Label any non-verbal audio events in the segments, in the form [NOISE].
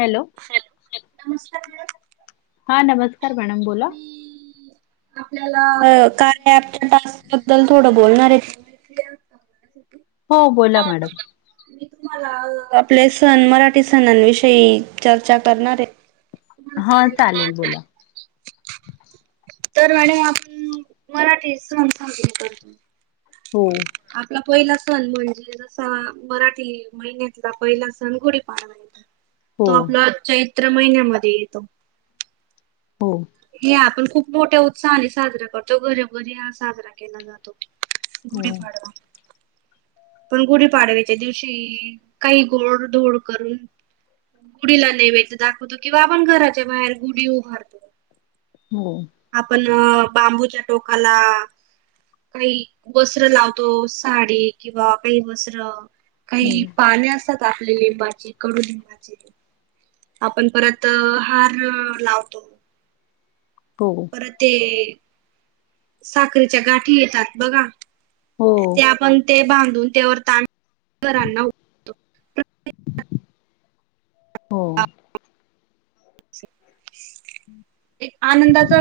Hello हा नमस्कार madam बोला! मी आपल्याला कार्य ॲप च्या टास्क बद्दल थोडं बोलणार हे. हो, बोला मॅडम मी तुम्हाला आपले सण मराठी सणांविषयी चर्चा करणार आहे. हा चालेल बोला तर मॅडम आपण मराठी सन सासरे करतो. हो. पहिला सण म्हणजे जसा मराठी महिन्यातला पहिला सण गुढीपाडवा आहे. हो तो आपला चैत्र महिन्यामध्ये येतो हो हे आपण खूप मोठ्या उत्साहाने साजरा करतो, घरोघरी हा साजरा केला जातो हो गुढीपाडवा. पण गुढीपाडव्याच्या दिवशी, काही गोड धोड करून गुढीला नैवेद्य दाखवतो किंवा आपण घराच्या बाहेर गुढी उभारतो. हो. अ! बांबूच्या टोकाला. काही वस्त्र लावतो, साडी किंवा काही वस्त्र काही हम्म पाणे असतात, आपल्या लिंबाची कडू लिंबाची आपण परत हार लावतो. हो परत ते साखरीच्या गाठी येतात बघा. हो ते आपण ते बांधून त्यावर [UNINTELLIGIBLE] हो! एक आनंदाचा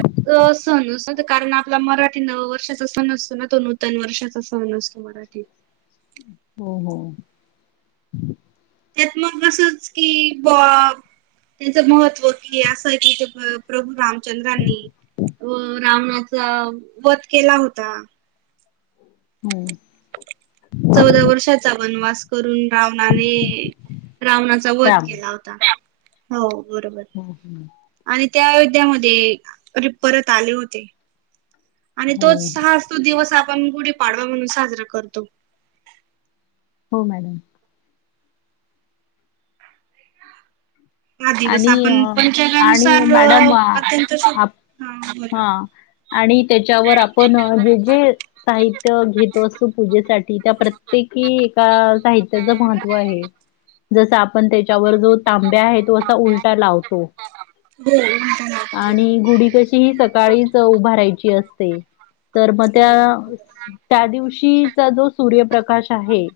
सण असत कारण आपला मरा नव वर्षाचा सण असतो ना तो नूतन वर्षाचा सण असतो मराठी. हो हो त्यात मग असंच की बा त्यांचं महत्त्व कि असं की प्रभू राम चंद्रांनी रावणाचा वध केला होता. हम. चौदा वर्षाचा वनवास करून रावणाने रावणाचा वध राम केला होता, हो बरोबर हो आणि त्या अयोध्यामध्ये अ परत आले होते. आणि हो तोच सा हा असतो दिवस आपण गुढीपाडवा म्हणून साजरा करतो. हो मॅडम. हा दिवस आणि अ आपण आणि पंचांगानुसार मॅडम अत्यंत शु आप हा बरं हा आणि त्याच्यावर आपण जे जे साहित्य घेतो असतो पूजे साठी त्या प्रत्येकी एका साहित्याचे महत्त्व आहे जसं आप त्याच्या वर जो तांब्या आहे तो असा उलटा लावतो. हो म्हणताना आणि गुढी कशी ही सकाळीच उभारायची असते तर मग त्या, हो त्या दिवशी चा जो सूर्यप्रकाश आहे.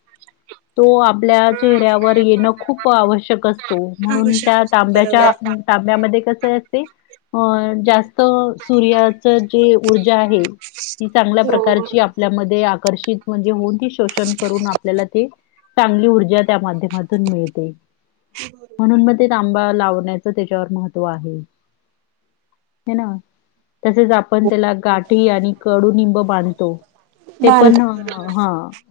तो आपल्या चेहऱ्यावर येणं खूप आवश्यक असतो म्हणून आवश्यक त्या असतो बरोबर. तांब्याच्या ताांब्यामध्ये कस असते. अ जास्त सूर्याच जे ऊर्जा आहे. ती चांगल्या हो प्रकारची बरोबर. आपल्यामध्ये आकर्षित म्हणजे होऊन ते शोषण करून आपल्याला ते चांगली ऊर्जा त्या माध्यमातून मिळते. म्हणून मग ते तांबा लावण्याचं त्याच्यावर महत्त्व आहे. हे ना तसेच आपण त्याला गाठी आणि कडुनिंब बांधतो. ते पण बरोबर हा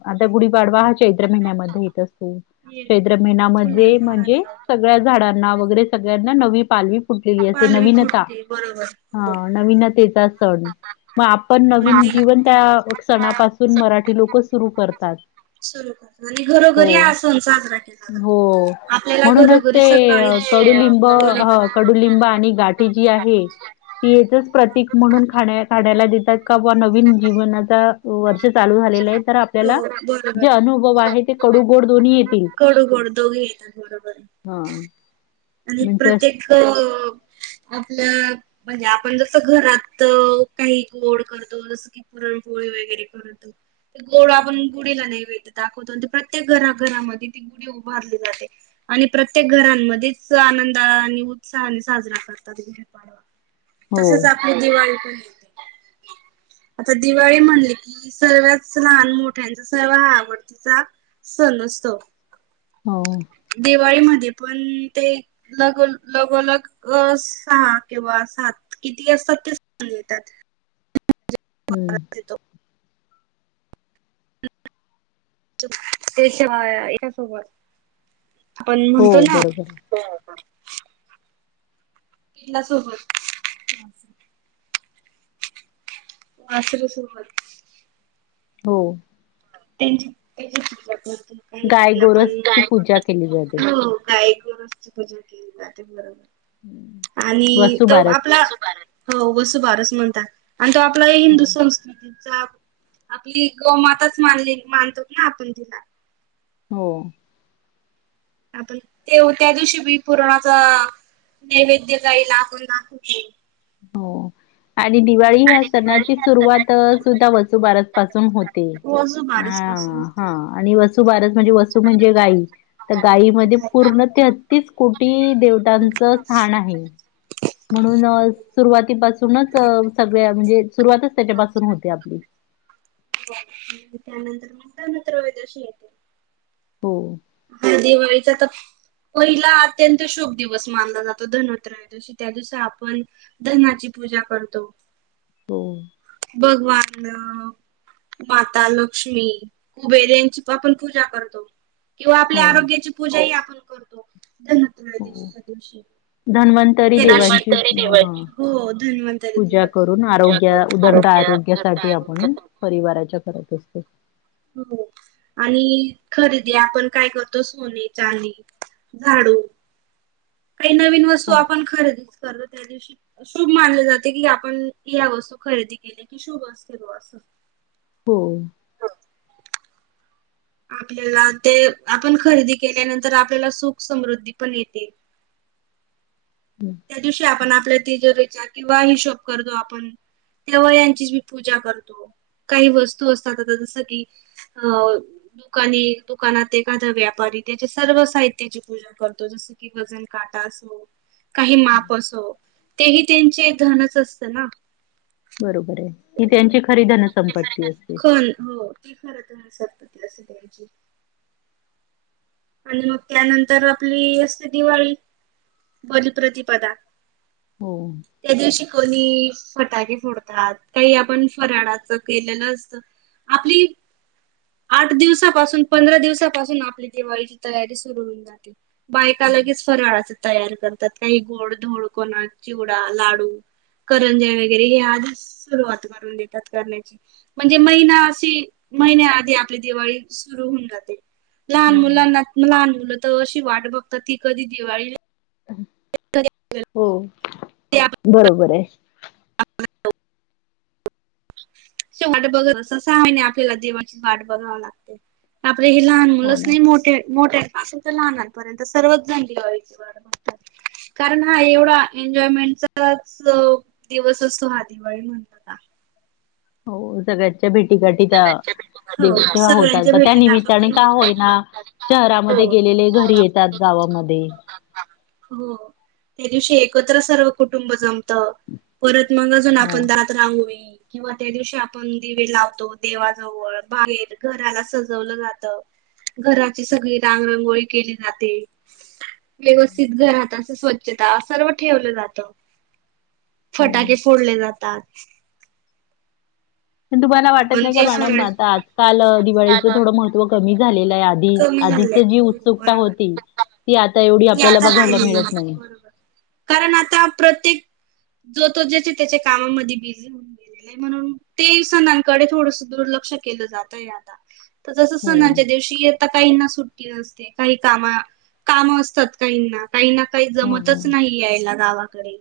आता गुढीपाडवा हा चैत्र महिन्यामध्ये येत असतो. ये चैत्र महिनामध्ये फुलांचा हार म्हणजे लावतो सगळ्या बरोबर. झाडांना वगैरे सगळ्यांना नवी पालवी फुटलेली असे. पालवी फुटती बरोबरं. हा नवीनतेचा सण. मग आपण नवीन अगदी जीवन त्या सणापासून मराठी लोक सुरू करतात. सरू आणि घरोघरी हो अस सण साजरा केला जातो हो. आपल्याला म्हणूनच घरोघरी ते सकाळी कडुलिंब ह कडुलिंब आणि गाठी जी आहे. तीचच प्रतीक म्हणून खा खाण्याला देतात का बा नवीन जीवनाचा वर्षा जे चालू झालेलं आहे तर आपल्याला हो बरोबर जे अनुभव आहे कडू गोड दोन्ही येतील. कडू कडू दोघे येतात बरोबर. हा आणि म्हणजे अश प्रत्येक अ आपल्या म्हणजे आपण जसं घरात अ काही गोड करतो जस की पुरणपोळी वगैरे करतो. ते गोड आपण गुढीला नैवदय दाखवतो अनं प्रत्येक घरा घरामध्ये ती गुढी उभारली जाते. आणि प्रत्येक घरांमध्येच आनंद आणि उत्साहाने साजरा करतात गुढीपाडवा. हो तसेच आपली दिवाळी पण. आता दिवाळी म्हणली की सर्वच लहान मोठ्यांचा सर्व आवडतीचा- सण असतो. हो दिवाळीमध्ये पण ते लग लगोलग सहा किंवा सात किती असतात ते सन येतात. हम्म. ते शिवाय एकासोबत आपण हो म्हणतो ना. बरोबर आहे. किल्या सोबत. वासरू सोबत. हो गाय काही आपण गोरसची गाय पूजा केली जाते. [UNINTELLIGIBLE] पूजा केली जाते बरोबर आणि तो वसुबारस आपला. हो वसूबारस म्हणतात आणि तो आपला या हिंदू संस्कृतीचा आपली गो-माताच मानली मानतो ना आपण तिला हो आपण ते त्या दिवशी बी पुरणाचा नैवेद्य गायीला आपण दाखवतो. हो आणि दिवाळी ह्या सणाची हा सुरुवात सुद्धा वसुबारस पासून होते. रोज बारसपासून ह हा होते. आणि वसुबारस म्हणजे वसू म्हणजे गाय तर गायमध्ये पूर्ण तेहत्तीस कोटी देवतांच स्थान आहे. म्हणून सुरुवातीपासूनच सगळ्या म्हणजे सुरुवातच त्याच्यापासून होते आपली. त्यानंतर म्हणता [UNINTELLIGIBLE] येतो हो हा दिवाळीचा तर. पहिला अत्यंत शुभ दिवस मानला जातो. धनोत्रयदवशी त्या दिवस आपण धनाची पूजा करतो. हो भगवान माता लक्ष्मी कुबेर यांची आपण पूजा करतो. किंवा आपल्या हो, आरोग्याची पूजा या [UNINTELLIGIBLE] तुम हो. दिवशीच्या दिवशी धन्वंतरी [UNINTELLIGIBLE] देवांची धन्वंतरी देवाची हां. हो धन्वंतरी पूजा देवाची करून पूजा आरोग्य करून आरो उदंड आरोग्यासाठी आपण परिवाराच्या करत असतो. हो आणि खरेदी आपण काय करतो सोने, चांदी झाडू काही नवीन वस्तू हो, आपण खरेदीच कर त्या दिवशी शुभ मानले जाते कि आपण या वस्तू खरेदी केली की शुभ असते बुवा असं हो आपल्याला ते आपण खरेदी केल्यानंतर आपल्याला सुख समृद्धी पण येते. त्या दिवशी आपण आपल्या तिजोरीचा किंवा हिशोब करतो आपण तेव्हा यांचीच मी पूजा करतो, काही वस्तू असतात आता जसं की अ दुकानी दुकानात एखादा व्यापारी त्याची सर्व साहित्याची पूजा करतो ज स की वजनकाटा असो, काही माप असो तेही तेंचे धनच असत ना. बरोबर आहे ही त्यांची खरी धनसंपत्ती असते [UNINTELLIGIBLE] खरच हो ते खरंच आहे [UNINTELLIGIBLE] लस्सी प्यायची. आणि मग त्यानंतर आपली असते दिवाळी. [UNINTELLIGIBLE] प्रतिपदा. हो त्या दिवशी कोणी फटाके फोडतात काही आपण फराळाच केलेलं असतं. आपली आठ दिवसापासून पंधरा दिवसापासून आपली दिवाळीची तयारी सुरू होऊन जाते बायका लगेच फराळाच तयार करतात काही गोड धोड कोणा चिवडा, लाडू करंज्या, वगैरे हे आधीच सुरुवात करून देतात करण्याची म्हणजे महिना अशी महिन्याआधी आपली दिवाळी सुरू होऊन जाते. लहान हो ना मुलांना लहान मुलं त अशी वाट बघतात की कधी दिवाळी हो कधी बरोबर आहे. वाट बघत अस सहा जण महिने आपल्याला दिवाळीची वाट बघावी लागते. हे लहान हो मुलंच ना नाही मोठे मोठे असे तर लहनांपर्यंत सर्वच जण दिवाळीची वाट बघतात. कारण हा एवढा एन्जॉयमेंटचाच दिवस असतो हा दिवाळी म्हणत का हो सगळ्याच्या भेटीगाठी त्या हो तेव्हा सगळ्यांच्या होतात त्या भेटी गाठी निमित्ताने पण का होतात. होईना शहरामध्ये हो. गेलेले घरी येतात गा वामध्ये. हो त्या दिवशी एकत्र सर्व कुटुंब जमत परत मग अजून हो आपण दारात रांगोळी किंवा त्या दिवशी आपण दिवे लावतो देवाजवळ बाहेर घराला सजवलं जात घराची सगळी रांग रंगोळी केली जाते व्यवस्थित घरात आस स्वच्छता सर्व ठेवलं जात. हो फटाके फोडले जातात. पण तुम्हाला वाटत आपण नाही का जे मॅडम फरळ आता आजकाल दिवाळीचं थोडं महत्व कमी झालेलं आहे आ कमी झालंय आधीच जी हो उत्सुकता बरोबर होती ती आत [UNINTELLIGIBLE] बरोबर कारण आता प्रत्येक जो तो ज्याच्या त्याच्या कामामध्ये बिझी होऊन गेलं म्हणून ते सणांकडे थोडस दुर्लक्ष केलं जातय आता जसं हो सणाच्या दिवशी येता काहींना सुट्टी असते काही कामा काम अस तात काही ना काही ना काही हो ना जमतच नाही यायला गावाकडे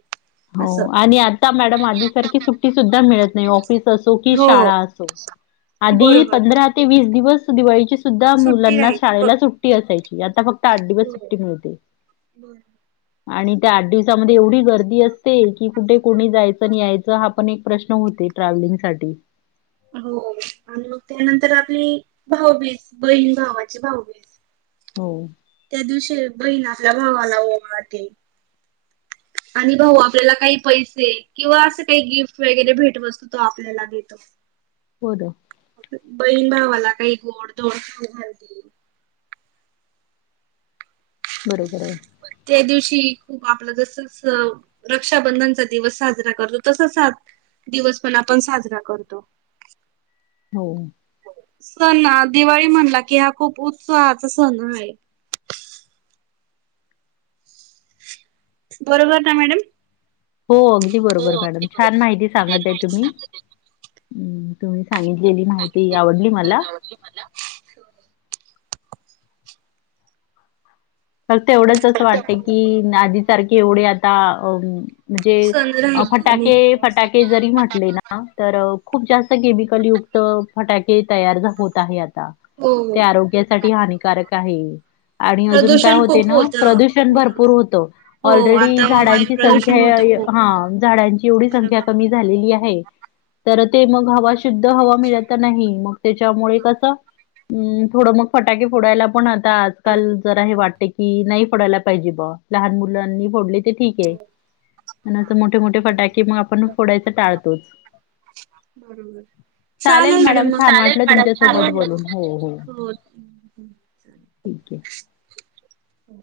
हो असं आणि आ ता मॅडम आधीसारखी सुट्टी सुद्धा मिळत नाही ऑफिस असो की हो शाळा असो आधी बरोबर पंधरा ते वीस दिवस दिवाळीची सुद्धा सुट्टी मुलांना राहील ब शाळेला सुट्टी असायची आता फक्त. आठ दिवस हो सुट्टी मिळते बर आणि त्या आठ दिवसामध्ये एवढी गर्दी असते. की कुठे कोणी जायचं आणि यायचं हा पण एक प्रश्न होते ट्रॅव्हलिंग साठी. हो आणि मग त्यानंतर. आपली भाऊभीज बहीण भावाची भाऊभीज हो त्या दिवशी बहीण आपल्या भावाला ओवाळते. आणि भाऊ आपल्याला काही पैसे किंवा असं काही गिफ्ट वगैरे भेटवस्तू तो आपल्याला देतो. होत. बहीण भावाला काही गोड दोड खऊ घालतील. बरोबर आहे. त्या दिवशी खूप आपलं जस रक्षाबंधनचा दिवस साजरा करतो तसच ह दिवस पण आपण साजरा करतो. हो. सण दिवाळी म्हणला कि हा खूप उत्साहाचा सण आहे. बरोबर ना मॅडम. हो अगदी बरोबर मॅडम छान माहिती सांगत आहे तुम्ही् तुम्ही. सांगितलेली माहिती आवडली मला. फक्त एवढंच असं वाटत की आधी सारखे एवढे आता अ म्हणजे सण राहिले नाही. फटाके फटाके जरी म्हटले ना तर खूप जास्त केमिकल युक्त फटाके तयार होत आहे आता हो ते आरोग्यासाठी हानिकारक आहे. आणि अजून. काय प्रदूषण होते खूप ना होत प्रदूषण बरोबर. भरपूर होत हो ऑलरेडी आता वायू झाडाची प्रदूषण होतं संख्या खूप झाडांची एवढी संख्या कमी बरोबर. झालेली आहे. तर ते मग हवा शुद्ध हवा मिळत नाही मग त्याच्यामुळे कसं अ थोडं मग फटाके फोडायला पण आता आजकाल जरा हे वाटत. की नाही फोडायला पाहिजे बा लहान मुलांनी फोडली ते ठीक आहे. मोठे मोठे फटाके मग आपण फोडायच टाळतोच. बरोबर. चालेल मॅडम मग छान चालेल वाटलं तुमच्यासोबत मॅडम बोलून. ले हो, हो. ठीक आहे. हो.